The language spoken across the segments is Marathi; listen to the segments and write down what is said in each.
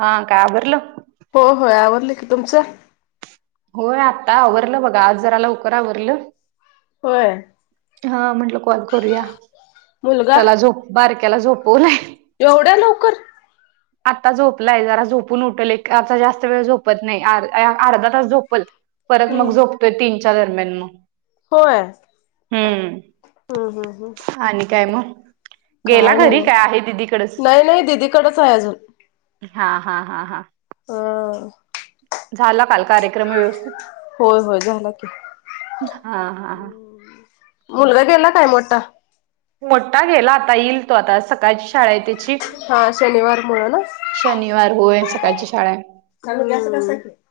हा काय आवरल? हो होय आवडली की तुमचं? होय आता आवरलं बघा आज जराला लवकर आवरलं. होय हा म्हटलं कॉल करूया मुलगा त्याला झोप बारक्याला झोपवूून येवढ्या लवकर? आता झोपलाय जरा झोपून उठल एक आता जास्त वेळ झोपत नाही अर्धा तास झोपल. परत हम्म मग झोपतोय तीन चार दरम्यान मग. होय हम्म हम्म हम्म हम्म आणि काय मग. गेला काय घरी काय आहे दिदीकडच? कडच आहे अजून. हा हा हा हा. होयय. झाला काल कार्यक्रम व्यवस्थित? होय होय झाला की, हा हा हा. मुलगा गेला काय मोठा? मोठा गेला आता येईल तो आता सकाळची शाळा आहे तेची. हा शनिवार मुळ ना शनिवार होय सकाळची शाळा हाय. हम्म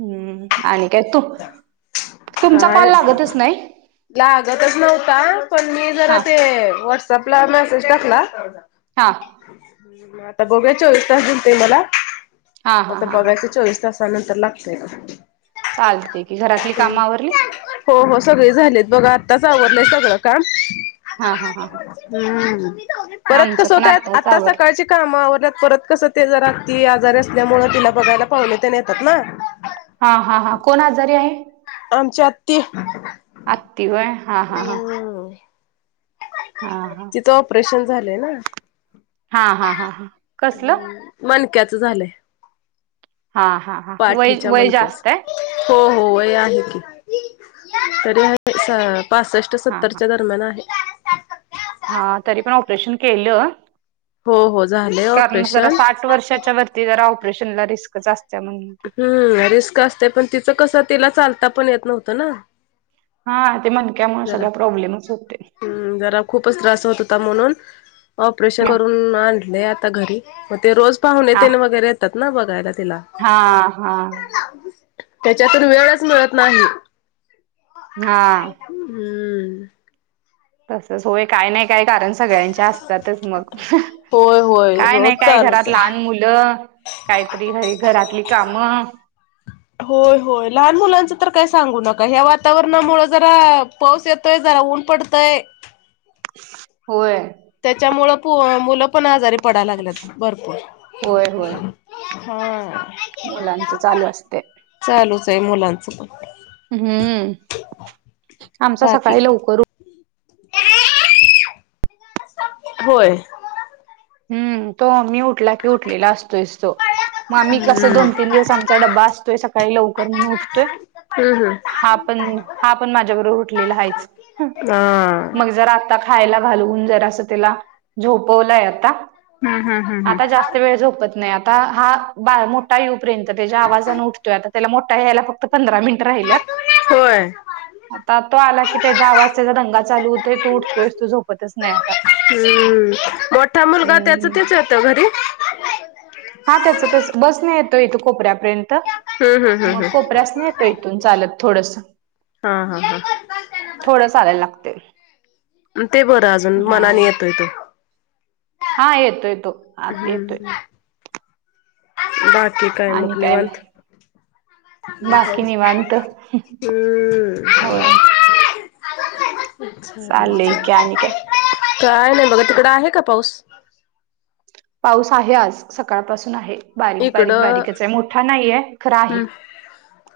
हम्म आणि काय तू तुमचा कॉल काय लागतच नाही? लागतच नव्हता पण मी जरा हा ते व्हॉट्सअपला मेसेज टाकला हा म आता बघूया चोवीस तास होतय मला हा हा आता हा हा बघायचे चोवीस तास सानंतर लागतय का. चालतय की घरातली काम आवरली? हो हो सगळे झालेत बघा आत्ताच आवरले सगळं काम. हा हा हा हम् हा परत आमचं कस पण होतय आ आत्ताच आता आवरलं सकाळची काम आवरल्यात परत कसं ते जरा ती आजारी असल्यामुळ तिला बघायला पाहुणेतेन येतात ना. हा, हा, हा कोण आजारी आहे? आमची आत्ती आत्ती व्हय. हुं हा हा तिचं ऑपरेशन झालंय ना. हा, हा, हा, हा कसलं? मणक्याच झालंय हा हा हा वय पाठीच्या वय मणक्याच. जास्त आहे हो हो वय आहे की तरी हाय स पासष्ट हा हा सत्तरच्या दर म्यान आहे. हा तरी पण ऑपरेशन केलं. हो हो झालंय कारण जरा ऑपरेशन. साठ वर्षाच्या वरती जरा ऑपरेशनला रिस्क जास्त [unintelligible] हम् रिस्क असते पण तिचं कसं तिला चालता पण येत नव्हतं ना. हा ते मणक्यामुळ सगळा प्रॉब्लेमच होते. हुं जरा खूपच त्रास होत होता म्हणून ऑपरेशन हा करून आणलय आता घरी म ते रोज हा पाहुनेतेन वगैरे येतात ना बघायला तिला. हा, हा. तेच्यातून वेळच मिळत नाही. हा. हम्म. तसच होय काय नाही काय कारण सगळ्यांच्या आसत्यातच मग. होय होय काय रोज नाही काय चालूच घरात आहे. लहान मुलं काहीतरी घरी घरातली कामं. होय होय लहान मुलांचं तर काय सांगू नका ह्या वातावरणामूळ जरा पाऊस येतोय जरा ऊन पडतय होय. त्याच्यामुळं पो मुलं पण आजारी पडाय लागल्यात भरपूर. होय होय हा. मुलांच चालू आसते. चालूच आहे मुलांचं पण. हुं आमचा बाकी सकाळी लवकर होय. हम्म तो मी उठला की उठलेला आसतोयस तो. म आम्ही कस हम्म. दोन तीन दिवसा आमचा ड्बा असतोय सकाळी लवकर म्हणू उठतोय. हम्म हम्म. हा पण हा पण माझ्या बरोबर उठलेला हायच हा. मग जरा आता खायला घालवून जरासं तेला झोपवलंय आता. हम्म हम्म हम्म आता जास्त हम्म. वेळ झोपत नाही आ ता हा बा मोठा येऊपर्यंत तेज्या आवाजान उठतोय आ ता तेला मोठा यायला फक्त पंधरा मिनट राहिल्यात. होय. आता तो आला की त्याच्या आवाज त्याचा दंगा चालू होतोय तो उठतोयस तो झोपतच नाही आता हम्म मोठा मुलगा त्याच हम्म त्येच येतो घरी? हा त्याच त्याच बसनी येतो इथ कोपऱ्यापर्यंत हम्म हम्म मग हम्म हम्म. कोपऱ्यासनं येतो इथून चालत थोडसं हा हा हा. थोडं चालायला लागतय. ते बरं अजून हा मनाने येतोय तो हा येतोय तो आ येतोय हम्म. बाकी काय म आणि मग? निवांत? बाकी हम्म निवांत [inaudible] [unintelligible] होय चालेल चाललंय चालेल की आणि काय? काय नाय बघा तिकडं आहे का पाऊस? पाऊस आहे आज सकाळपासून आहे. बारीक बारीक इकडं बारीकच आहे मोठा नाहीय खरा आहे हम्म.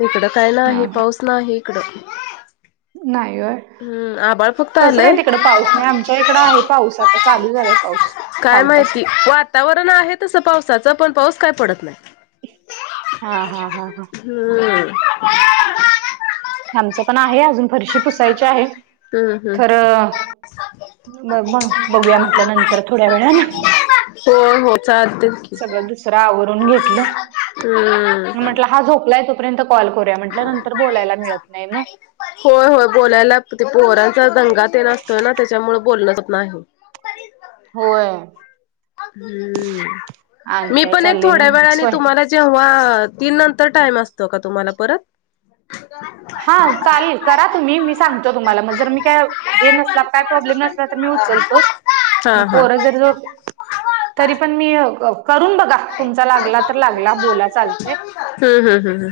इकडं काय हा नाही ह पाऊस नाही इकडं नाही वोय हम् आभाळ खुप कसं काय तिकड पाऊस नाही आमच्या इकडं आहे पाऊस आता चालू झालाय पाऊस काय माहिती कालपासून वातावरण आहे तसं पावसाचं पण पाऊस काय पडत नाही. हा हा हा हा हम् आमचं पण आहे अजून फरशी पुसायची आहे हम्म हम्म. खरं मग मग बघूया म्हटल्या नंतर थोड्या वेळानं हो हो चालतं. सगळं दुसरं आवरून घेतलं हम्म. म्हटलं हा झोपलाय तोपर्यंत कॉल करून म्हटल नंतर बोलायला मिळत नाही मग होय होय बोलायला ते पोरांचा दंगा ते न असतोय ना त्याच्यामुळे बोलणं होत नाही. होय. हम् आणि मी काय पण एक चाललंय थोड्या मग वेळाने स्वय तुम्हाला जेव्हा तीन नंतर टाईम असतो का तुम्हाला परत? हा चालेल करा तुम्ही मी सांगतो तुम्हाला जर मी काय? हे नसल्यावर काय प्रॉब्लेम नसला तर मी उचलतोच हा म हा. पोर जरी झो तरी पण मी करून बघा तुमचा लागला तर लागला बोला चालतय. हम्म हम्म हम्म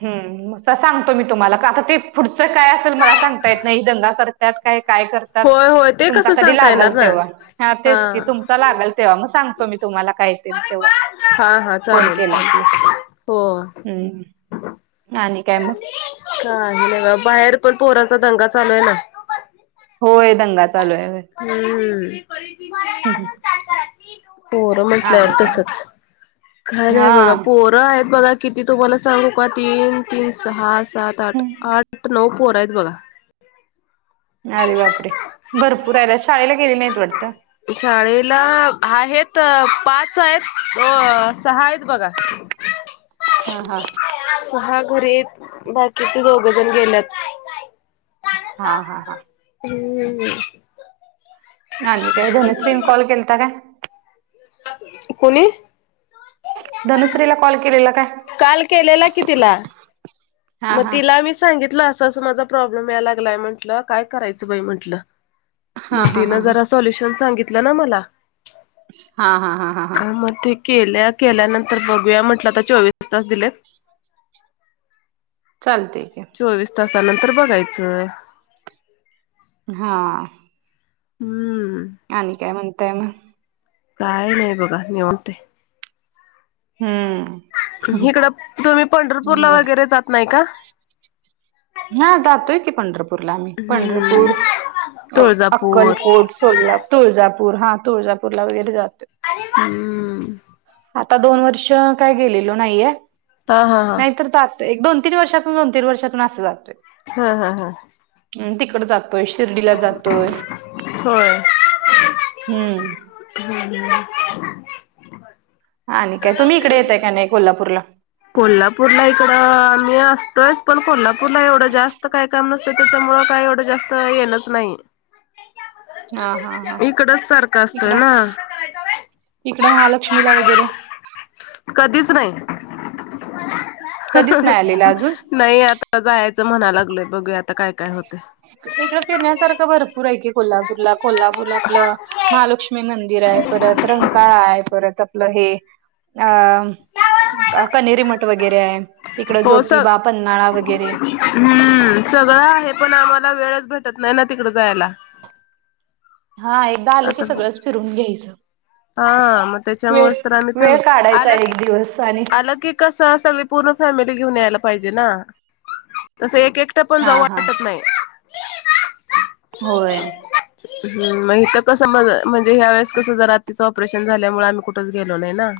ह सांगतो मी तुम्हाला का आता ते पुढचं काय असेल मला सांगता येत नाही दंगा करत. त्यात काय काय कर तर होय होय ते तुमचा कसं कधी सांगता लागल येणार ना तेव्हा ह हा. तेच की तुमचा लागेल तेव्हा मग सांगतो मी तुम्हाला काय ते तेव्हा हा हा फोन चालेल केला की चालेल हो हम्म आणि काय मग? काही नाही बघा बाहेर पण पोरांचा दंगा चालूय ना होय दंगा चालूय हम्म पोरं हा आणि म्हंटल्यावर काय तसचं काय नाय बघा हा पोरं आहेत बघा किती तुम्हाला सांगू का तीन तीन सहा सात आठ हम्म आठ नऊ पोरं आहेत बघा अरे बापरे! भरपूरायत शाळेला गेले नाहीत वाटतं? शाळेला आहेत पाच आहेत अ सहा आहेत बघा हा हा सहा घरीत बाकीचे दोघ जण गेल्यात. हा हा हा हम् आली काय धनश्रीन कॉल केलता काय? कोणी धनुश्रीला कॉल केलेला का काल केलेला कि तिला हा मग हा तिला मी सांगितलं असं असं माझा प्रॉब्लेम यायला लागलाय म्हटलं काय करायचं बाई म्हंटलं मग हा हा तिनं हा हा जरा सॉल्युशन सांगितलं ना मला हा हा हा हा हा का म ते केल्या केल्यानंतर बघूया म्हटलं तर चोवीस तास दिलेत तेक चोवीस तासानंतर बघायचंय हा हम्म आणि काय म्हणतय मग काय नाही बघा ने म्हनते हम्म इकडं तुम्ही पंढरपूरला बर वगैरे जात नाही का हा जातोय की पंढरपूरला आम्ही हम्म पंढरपूर अ तुळजापूर अक्कलकोट सोला तुळजापूर हा तुळजापूरला वगैरे जातो हम्म आता दोन वर्ष काय गेलेलो नाहीये हा हा हा नाहीतर जात एक दोन तीन वर्षातून दोन तीन वर्षातून असं जातोय हा हा हा हम् तिकड जातोय शिर्डीला जातोय होय. हम्म हम् ह हा न काय तुम्ही इकडे येतय का नाही कोल्हापूरला कोल्हापूरला इकडं आम्ी असतोच पण कोल्हापूरला एवढं जास्त काय म नसत त्याच्यामुळे काही एवढं जास्त येलच नाही [inaudible] हा हा इकडच सारखं असतं इकडं ना इकडं महालक्ष्मीला वगैरे कधीच नाही कधीच नाही आलेला अजून नाही आता जायचं म्हणा लागलय बघू आता काय काय होते इकडं फिरण्यासारखं भरपूर आहे की गुलाब ूरला कोल्हापूर आपलं महालक्ष्मी मंदिर आहे परत रंकाळा आहे परत आपलं हे अ कनेरी मठ वगैरे आहे इकड हो स ज्योतिबा पन््हाळा वगैरे हम्म सगळं आहे पण आम्हाला वेळच भेटत नाही ना तिकड जायला हा एकदा आलं की आता बघ सगळंच फिरून घ्यायचं. हा मग वेळ त्याच्यामुळेच तर आम्ही थांबल वेळ काढायचा आला की एक दिवस आणि आलं की. कसं सगळं फॅमिली घेऊन यायला पाहिजे ना तसं एक एक. तसं एकटं पण हा जाऊ हा वाटत नाही. होय. हम् मग तर कसं म म्हणजे ह्या वेळेस कसं जरा. ऑपरेशन झाल्यामुळे आम्ही कुठेच गेलो नाही ना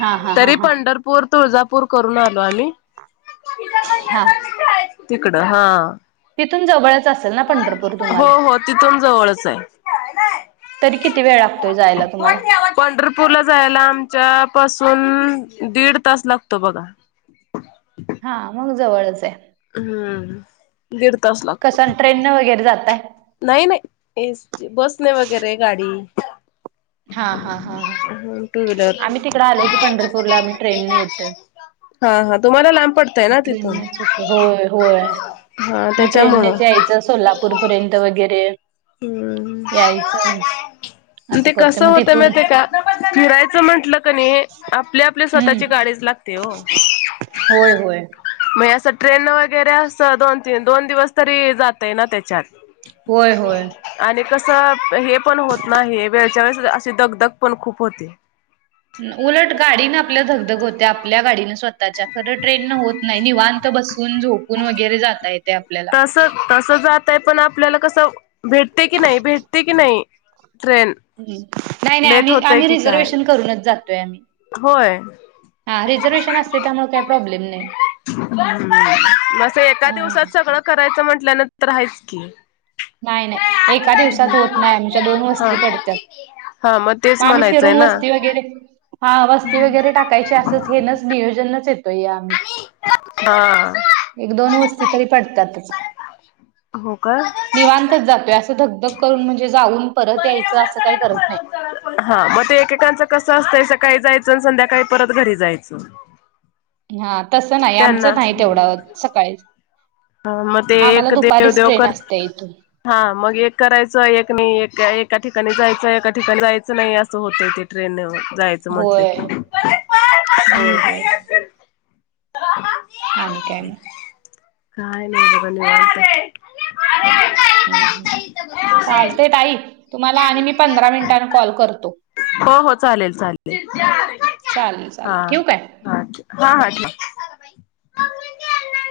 हा हा हा तरी पंढरपूर. हा पंढरपूर तुळजापूर करून आलो आम्ही. हां. तिकडं हा. तिथून जवळच असेल ना पंढरपूर हो तुम्हाला. हो तिथून जवळच आहे. तरी किती वेळ लागतोय जायला तुम्हाला. पंढरपूरला जायला आमच्या पासून दीड तास लागतो बघा. हा मग जवळच आहे. हम्म. दीड तास. लागतो कसं ट्रेनं वगैरे जातय.. नाही नाही बसणे वगैरे गाडी. हा हा हा ह टू व्हीलर आम्ही तिकडे आलो की पंढरपूरला आम्ही ट्रेन न येतो. हा हा तुम्हाला लांब पडतय ना तिथून. ट्रेननेच येतोय होय होय हा मग त्याच्यामुळं. ट्रेननेच यायचं सोलापूर पर्यंत वगैरे हम्म यायचं. असं ते कस करतोय मग होत मा तिथून का फिरायचं म्हंटलं क नाही आपल्या. आपली हम्म स्वतःची गाडीच लागते हो. होय होय मग असं ट्रेन वगैरे अस दोन तीन दोन दिवस तरी जातय ना त्याच्यात. होय होय. आणि कसं हे पण होत नाही वेळच्या वेळेस अशी दगदग पण खूप होते. उलट गाडीन आपल्या दगदग होत आपल्या गाडीनं स्वतःच्या खरं ट्रेन न होत नाही निवांत. बसून झोपून वगैरे जाता येते आपल्या. तं तस जात आहे पण आपल्याला कसं भेटते की नाही भेटते की नाही. ट्रेन. ह नाही नाही लेट आम्ही होतय आम्ही की काय रिझर्वेशन करूनच जातोय आम्ही. होय. हा रिझर्वेशन असते त्यामुळे काही प्रॉब्लेम नाही. मस एका अ दिवसात सगळं करायचं म्हंटल्यान तरहायच की. नाहीय नाही. एका दिवसात होत नाही आमच्या दोन हा वस्ती पडत्या हा तेच मग आम्ही म्हणायचंय फिरून ना वस्ती वगैरे. हा वस्ती वगैरे टाकायची असंच हे नाच नियोजनच येतो या आम्ही. हा. एक दोन वस्ती तरी पडतातच. हो का. निवांतच जातोय असं धकधक करून म्हणजे जाऊन परत यायचं असं काही करत नाही. हा मग ते एकेकांचं कस असतंय सं काही जायचं आणि संध्याकाळी परत घरी जायचं. हा तस नाही त्यांना आमचं नाही तेवढा सकाळी. हा मग ते एक देव देेव करत. इथून हा मग एक करायचं एक नाही एका ठिकाणी जायचं एका ठिकाणी जायचं नाही असं होतय ते. ट्रेन जायचं म्हंटलं होय की. ह होय होय हा. आणि आणि काय मग. काय नाही बागा निवांत. हम् चालते ताई तुम्हाला आणि मी पंधरा मिनिटांने कॉल करतो. हो हो चालेल चालेल चालेल हा चालेल ठेवू काय हा हा हा ठेवा.